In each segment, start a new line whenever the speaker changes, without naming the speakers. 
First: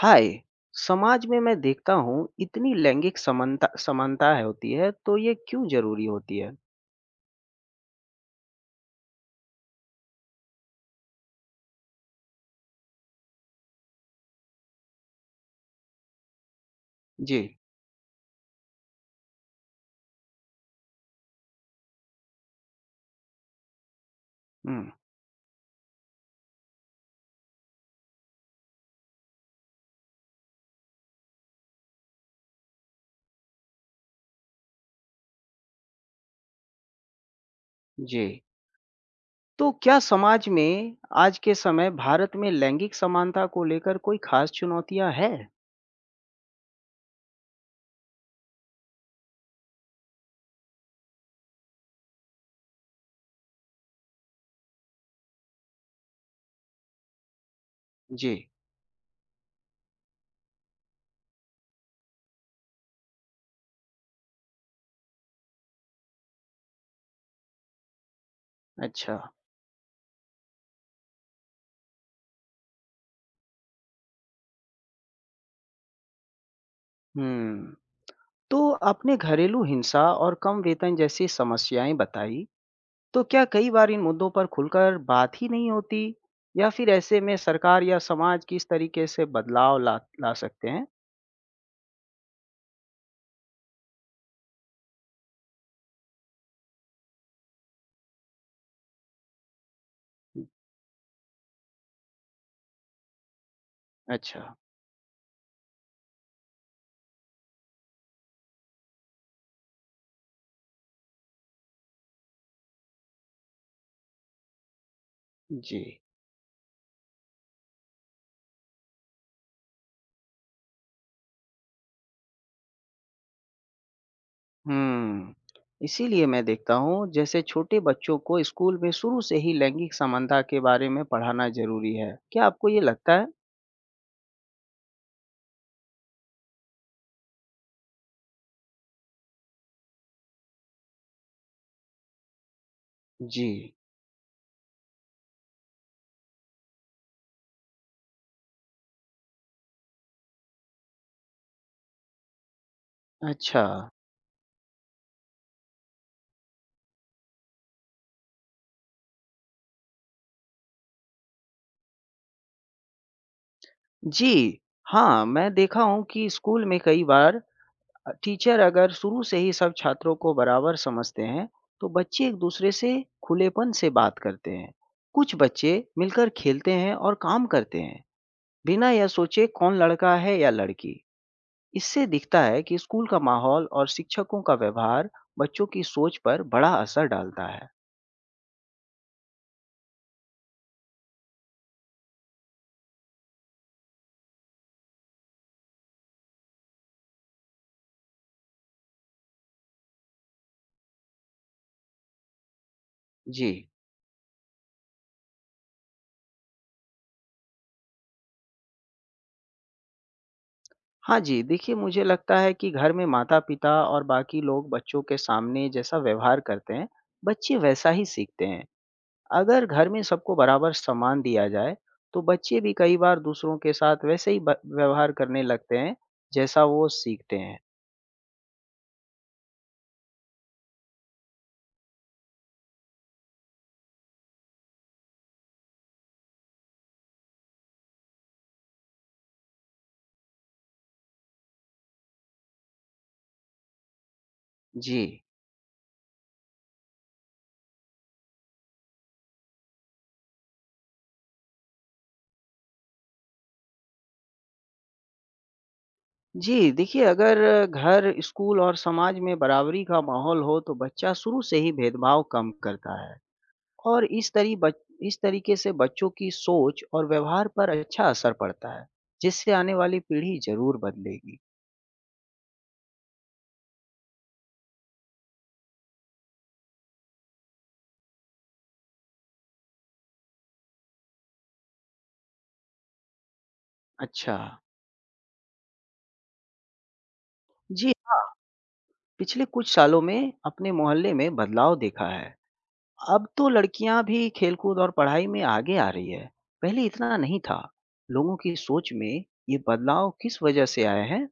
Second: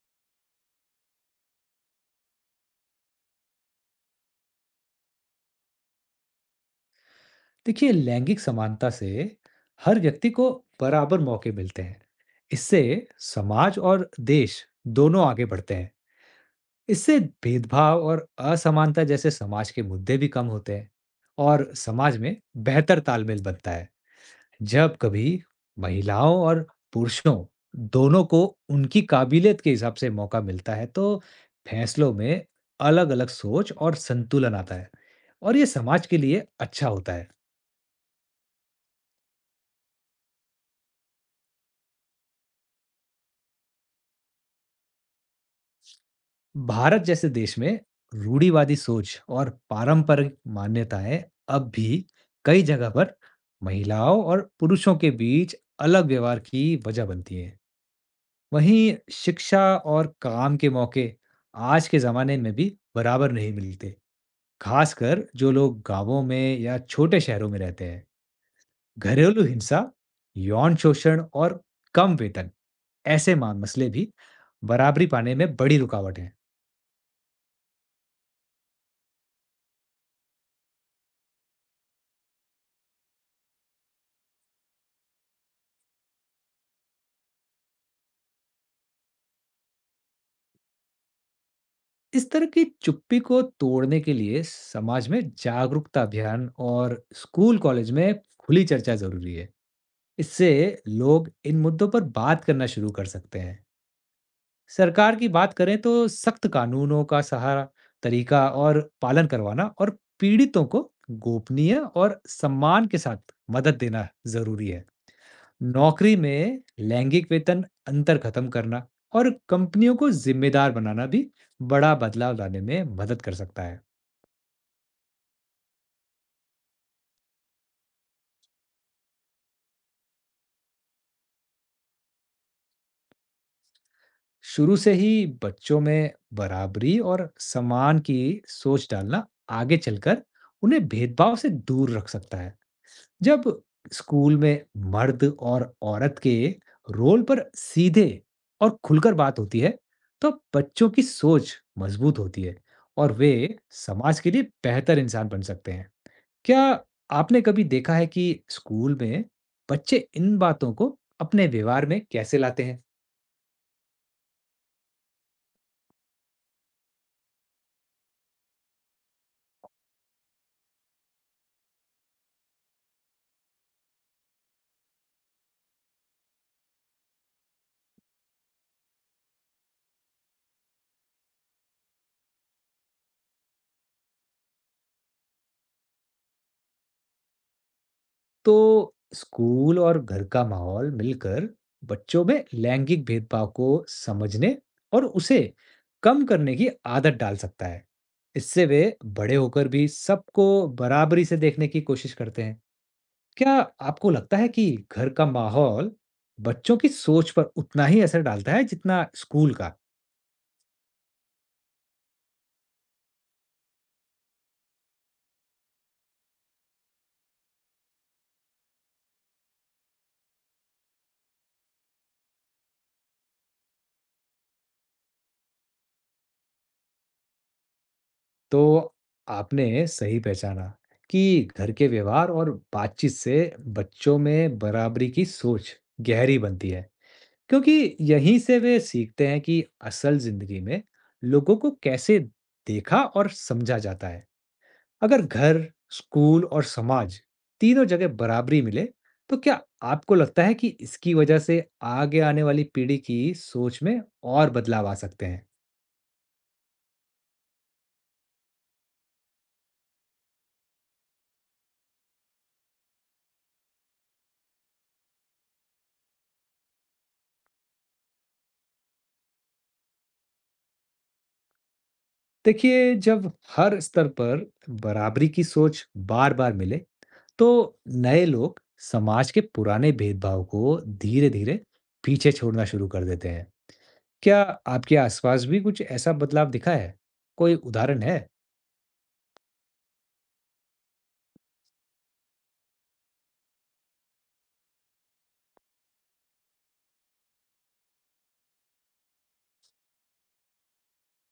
हाय। समाज में मैं देखता हूँ इतनी लैंगिक समानता समानता है होती है, तो ये क्यों जरूरी होती है?
देखिए लैंगिक समानता से हर व्यक्ति को बराबर मौके मिलते हैं। इससे समाज और देश दोनों आगे बढ़ते हैं। इससे
जी।
भेदभाव और असमानता जैसे समाज के मुद्दे भी कम होते हैं और समाज में बेहतर तालमेल बनता है।
हम्म।
जब कभी महिलाओं और पुरुषों दोनों को उनकी काबिलियत के हिसाब से मौका मिलता है, तो फैसलों में अलग-अलग सोच और संतुलन आता है और ये समाज के लिए अच्छा होता है।
जी। तो क्या समाज में आज के समय भारत में लैंगिक समानता को लेकर कोई खास चुनौतियां है?
भारत जैसे देश में रूढ़िवादी सोच और पारंपरिक मान्यताएं अब भी कई जगह पर महिलाओं और पुरुषों के बीच अलग व्यवहार की वजह बनती हैं।
जी।
वहीं शिक्षा और काम के मौके आज के जमाने में भी बराबर नहीं मिलते, खासकर जो लोग गांवों में या छोटे शहरों में रहते हैं।
अच्छा।
घरेलू हिंसा, यौन शोषण और कम वेतन ऐसे मसले भी बराबरी पाने में बड़ी रुकावट है।
हम्म। तो आपने घरेलू हिंसा और कम वेतन जैसी समस्याएं बताई। तो क्या कई बार इन मुद्दों पर खुलकर बात ही नहीं होती? या फिर ऐसे में सरकार या समाज किस तरीके से बदलाव ला ला सकते हैं?
इस तरह की चुप्पी को तोड़ने के लिए समाज में जागरूकता अभियान और स्कूल कॉलेज में खुली चर्चा जरूरी है। इससे लोग इन मुद्दों पर बात करना शुरू कर सकते हैं।
अच्छा,
सरकार की बात करें तो सख्त कानूनों का सहारा, तरीका और पालन करवाना और पीड़ितों को गोपनीय और सम्मान के साथ मदद देना जरूरी है।
जी।
नौकरी में लैंगिक वेतन अंतर खत्म करना और कंपनियों को जिम्मेदार बनाना भी बड़ा बदलाव लाने में मदद कर सकता है।
हुँ, इसीलिए मैं देखता हूँ जैसे छोटे बच्चों को स्कूल में शुरू से ही लैंगिक समानता के बारे में पढ़ाना ज़रूरी है। क्या आपको ये लगता है?
शुरू से ही बच्चों में बराबरी और समान की सोच डालना आगे चलकर उन्हें भेदभाव से दूर रख सकता है। जब
जी,
स्कूल में मर्द और औरत के रोल पर सीधे और खुलकर बात होती है, तो बच्चों की सोच मजबूत होती है और वे
अच्छा।
समाज के लिए बेहतर इंसान बन सकते हैं। क्या आपने कभी देखा है कि स्कूल में बच्चे इन बातों को अपने व्यवहार में कैसे लाते हैं?
जी, हाँ, मैं देखा हूँ कि स्कूल में कई बार टीचर अगर शुरू से ही सब छात्रों को बराबर समझते हैं, तो बच्चे एक-दूसरे से खुलेपन से बात करते हैं। कुछ बच्चे मिलकर खेलते हैं और काम करते हैं, बिना यह सोचे कौन लड़का है या लड़की। इससे दिखता है कि स्कूल का माहौल और शिक्षकों का व्यवहार बच्चों की सोच पर बड़ा असर डालता है।
तो स्कूल और घर का माहौल मिलकर बच्चों में लैंगिक भेदभाव को समझने और उसे कम करने की आदत डाल सकता है। इससे वे बड़े होकर भी सबको बराबरी से देखने की कोशिश करते हैं।
जी।
क्या आपको लगता है कि घर का माहौल बच्चों की सोच पर उतना ही असर डालता है जितना स्कूल का?
हाँ जी, देखिए मुझे लगता है कि घर में माता पिता और बाकी लोग बच्चों के सामने जैसा व्यवहार करते हैं, बच्चे वैसा ही सीखते हैं। अगर घर में सबको बराबर सम्मान दिया जाए, तो बच्चे भी कई बार दूसरों के साथ वैसे ही व्यवहार करने लगते हैं, जैसा वो सीखते हैं।
तो आपने सही पहचाना कि घर के व्यवहार और बातचीत से बच्चों में बराबरी की सोच गहरी बनती है, क्योंकि यहीं से वे सीखते हैं कि असल जिंदगी में लोगों को कैसे देखा और समझा जाता है।
जी।
अगर घर, स्कूल और समाज तीनों जगह बराबरी मिले, तो क्या आपको लगता है कि इसकी वजह से आगे आने वाली पीढ़ी की सोच में और बदलाव आ सकते हैं?
जी, देखिए अगर घर, स्कूल और समाज में बराबरी का माहौल हो तो बच्चा शुरू से ही भेदभाव कम करता है और इस तरीके से बच्चों की सोच और व्यवहार पर अच्छा असर पड़ता है, जिससे आने वाली पीढ़ी ज़रूर बदलेगी।
देखिए, जब हर स्तर पर बराबरी की सोच बार-बार मिले, तो नए लोग समाज के पुराने भेदभाव को धीरे-धीरे पीछे छोड़ना शुरू कर देते हैं।
अच्छा,
क्या आपके आसपास भी कुछ ऐसा बदलाव दिखा है? कोई
जी
उदाहरण
हाँ,
है?
पिछले कुछ सालों में अपने मोहल्ले में बदलाव देखा है। अब तो लड़कियां भी खेलकूद और पढ़ाई में आगे आ रही है, पहले इतना नहीं था। लोगों की सोच में ये बदलाव किस वजह से आए हैं?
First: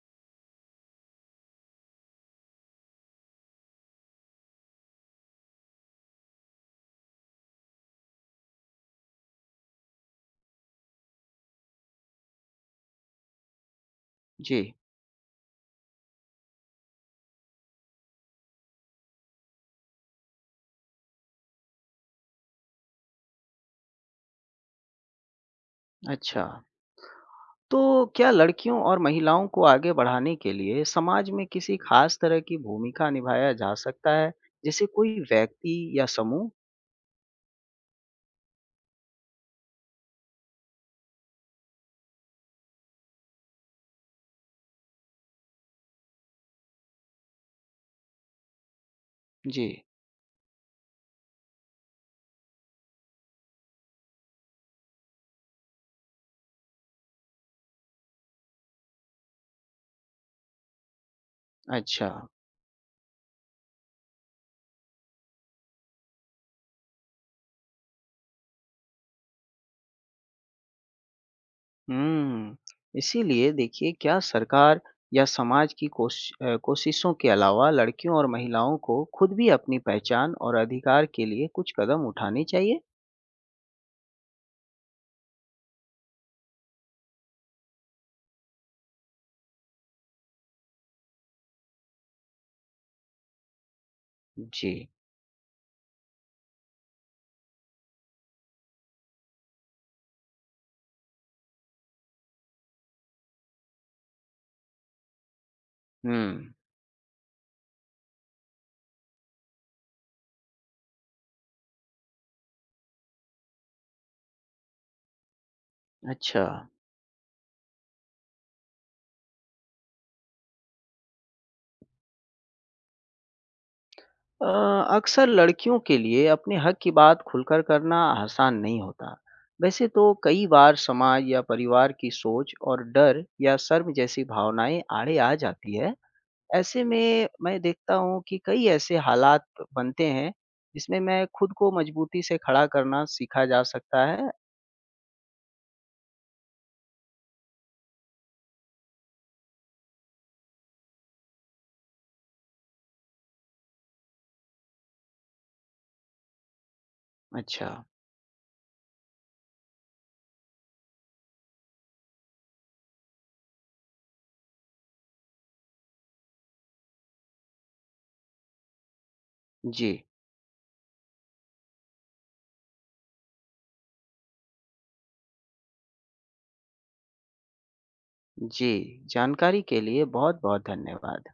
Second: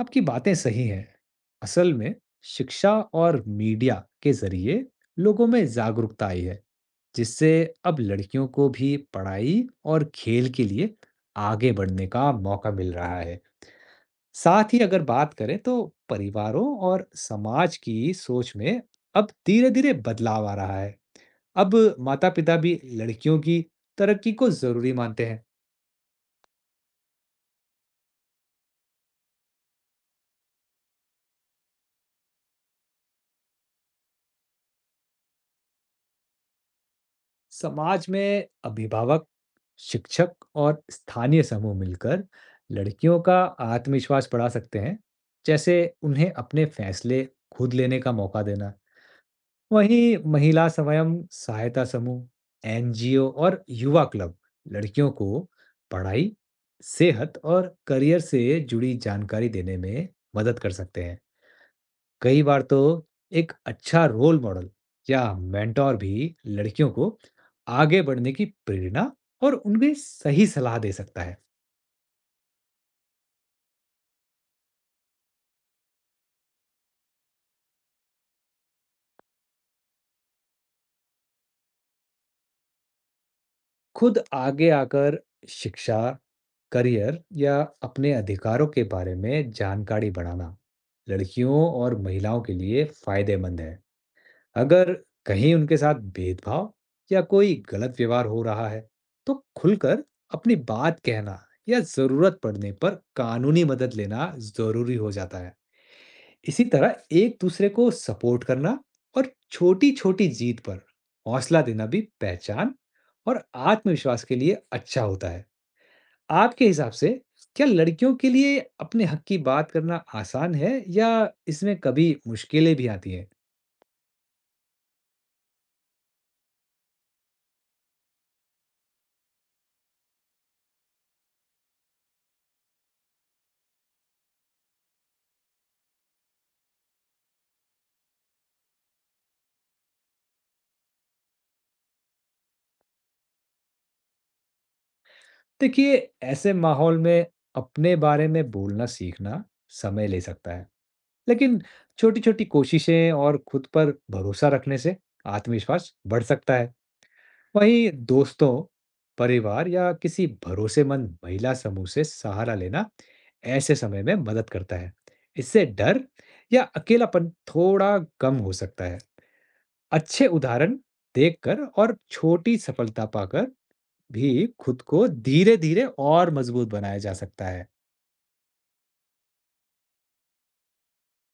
आपकी बातें सही हैं। असल में शिक्षा और मीडिया के ज़रिए लोगों में जागरूकता आई है, जिससे अब लड़कियों को भी पढ़ाई और खेल के लिए आगे बढ़ने का मौका मिल रहा है। साथ
जी,
ही अगर बात करें तो परिवारों और समाज की सोच में अब धीरे-धीरे बदलाव आ रहा है। अब माता-पिता भी लड़कियों की तरक्की को ज़रूरी मानते हैं।
अच्छा। तो क्या लड़कियों और महिलाओं को आगे बढ़ाने के लिए समाज में किसी खास तरह की भूमिका निभाया जा सकता है, जैसे कोई व्यक्ति या समूह?
समाज में अभिभावक, शिक्षक और स्थानीय समूह मिलकर लड़कियों का आत्मविश्वास बढ़ा सकते हैं, जैसे उन्हें अपने फैसले खुद लेने का मौका देना।
जी,
वहीं महिला स्वयं सहायता समूह, एनजीओ और युवा क्लब लड़कियों को पढ़ाई, सेहत और करियर से जुड़ी जानकारी देने में मदद कर सकते हैं।
अच्छा।
कई बार तो एक अच्छा रोल मॉडल या मेंटोर भी लड़कियों को आगे बढ़ने की प्रेरणा और उनमें सही सलाह दे सकता है।
हुँ, इसीलिए देखिए क्या सरकार या समाज की कोशिशों के अलावा लड़कियों और महिलाओं को खुद भी अपनी पहचान और अधिकार के लिए कुछ कदम उठाने चाहिए?
खुद आगे आकर शिक्षा, करियर या अपने अधिकारों के बारे में जानकारी बढ़ाना लड़कियों और महिलाओं के लिए फायदेमंद है।
जी,
अगर कहीं उनके साथ भेदभाव या कोई गलत व्यवहार हो रहा है, तो खुलकर अपनी बात कहना या जरूरत पड़ने पर कानूनी मदद लेना जरूरी हो जाता है।
हुँ,
इसी तरह एक दूसरे को सपोर्ट करना और छोटी-छोटी जीत पर हौसला देना भी पहचान और आत्मविश्वास के लिए अच्छा होता है।
अच्छा।
आपके हिसाब से क्या लड़कियों के लिए अपने हक की बात करना आसान है या इसमें कभी मुश्किलें भी आती हैं?
अ, अक्सर लड़कियों के लिए अपने हक की बात खुलकर करना आसान नहीं होता। वैसे तो कई बार समाज या परिवार की सोच और डर या शर्म जैसी भावनाएं आड़े आ जाती है। ऐसे में मैं देखता हूँ कि कई ऐसे हालात बनते हैं जिसमें मैं खुद को मजबूती से खड़ा करना सीखा जा सकता है।
देखिए, ऐसे माहौल में अपने बारे में बोलना सीखना समय ले सकता है, लेकिन छोटी छोटी कोशिशें और खुद पर भरोसा रखने से आत्मविश्वास बढ़ सकता है।
अच्छा,
वहीं दोस्तों, परिवार या किसी भरोसेमंद महिला समूह से सहारा लेना ऐसे समय में मदद करता है। इससे डर या अकेलापन थोड़ा कम हो सकता है।
जी,
अच्छे उदाहरण देखकर और छोटी सफलता पाकर भी खुद को धीरे-धीरे और मजबूत बनाया जा सकता है।
जी, जानकारी के लिए बहुत-बहुत धन्यवाद।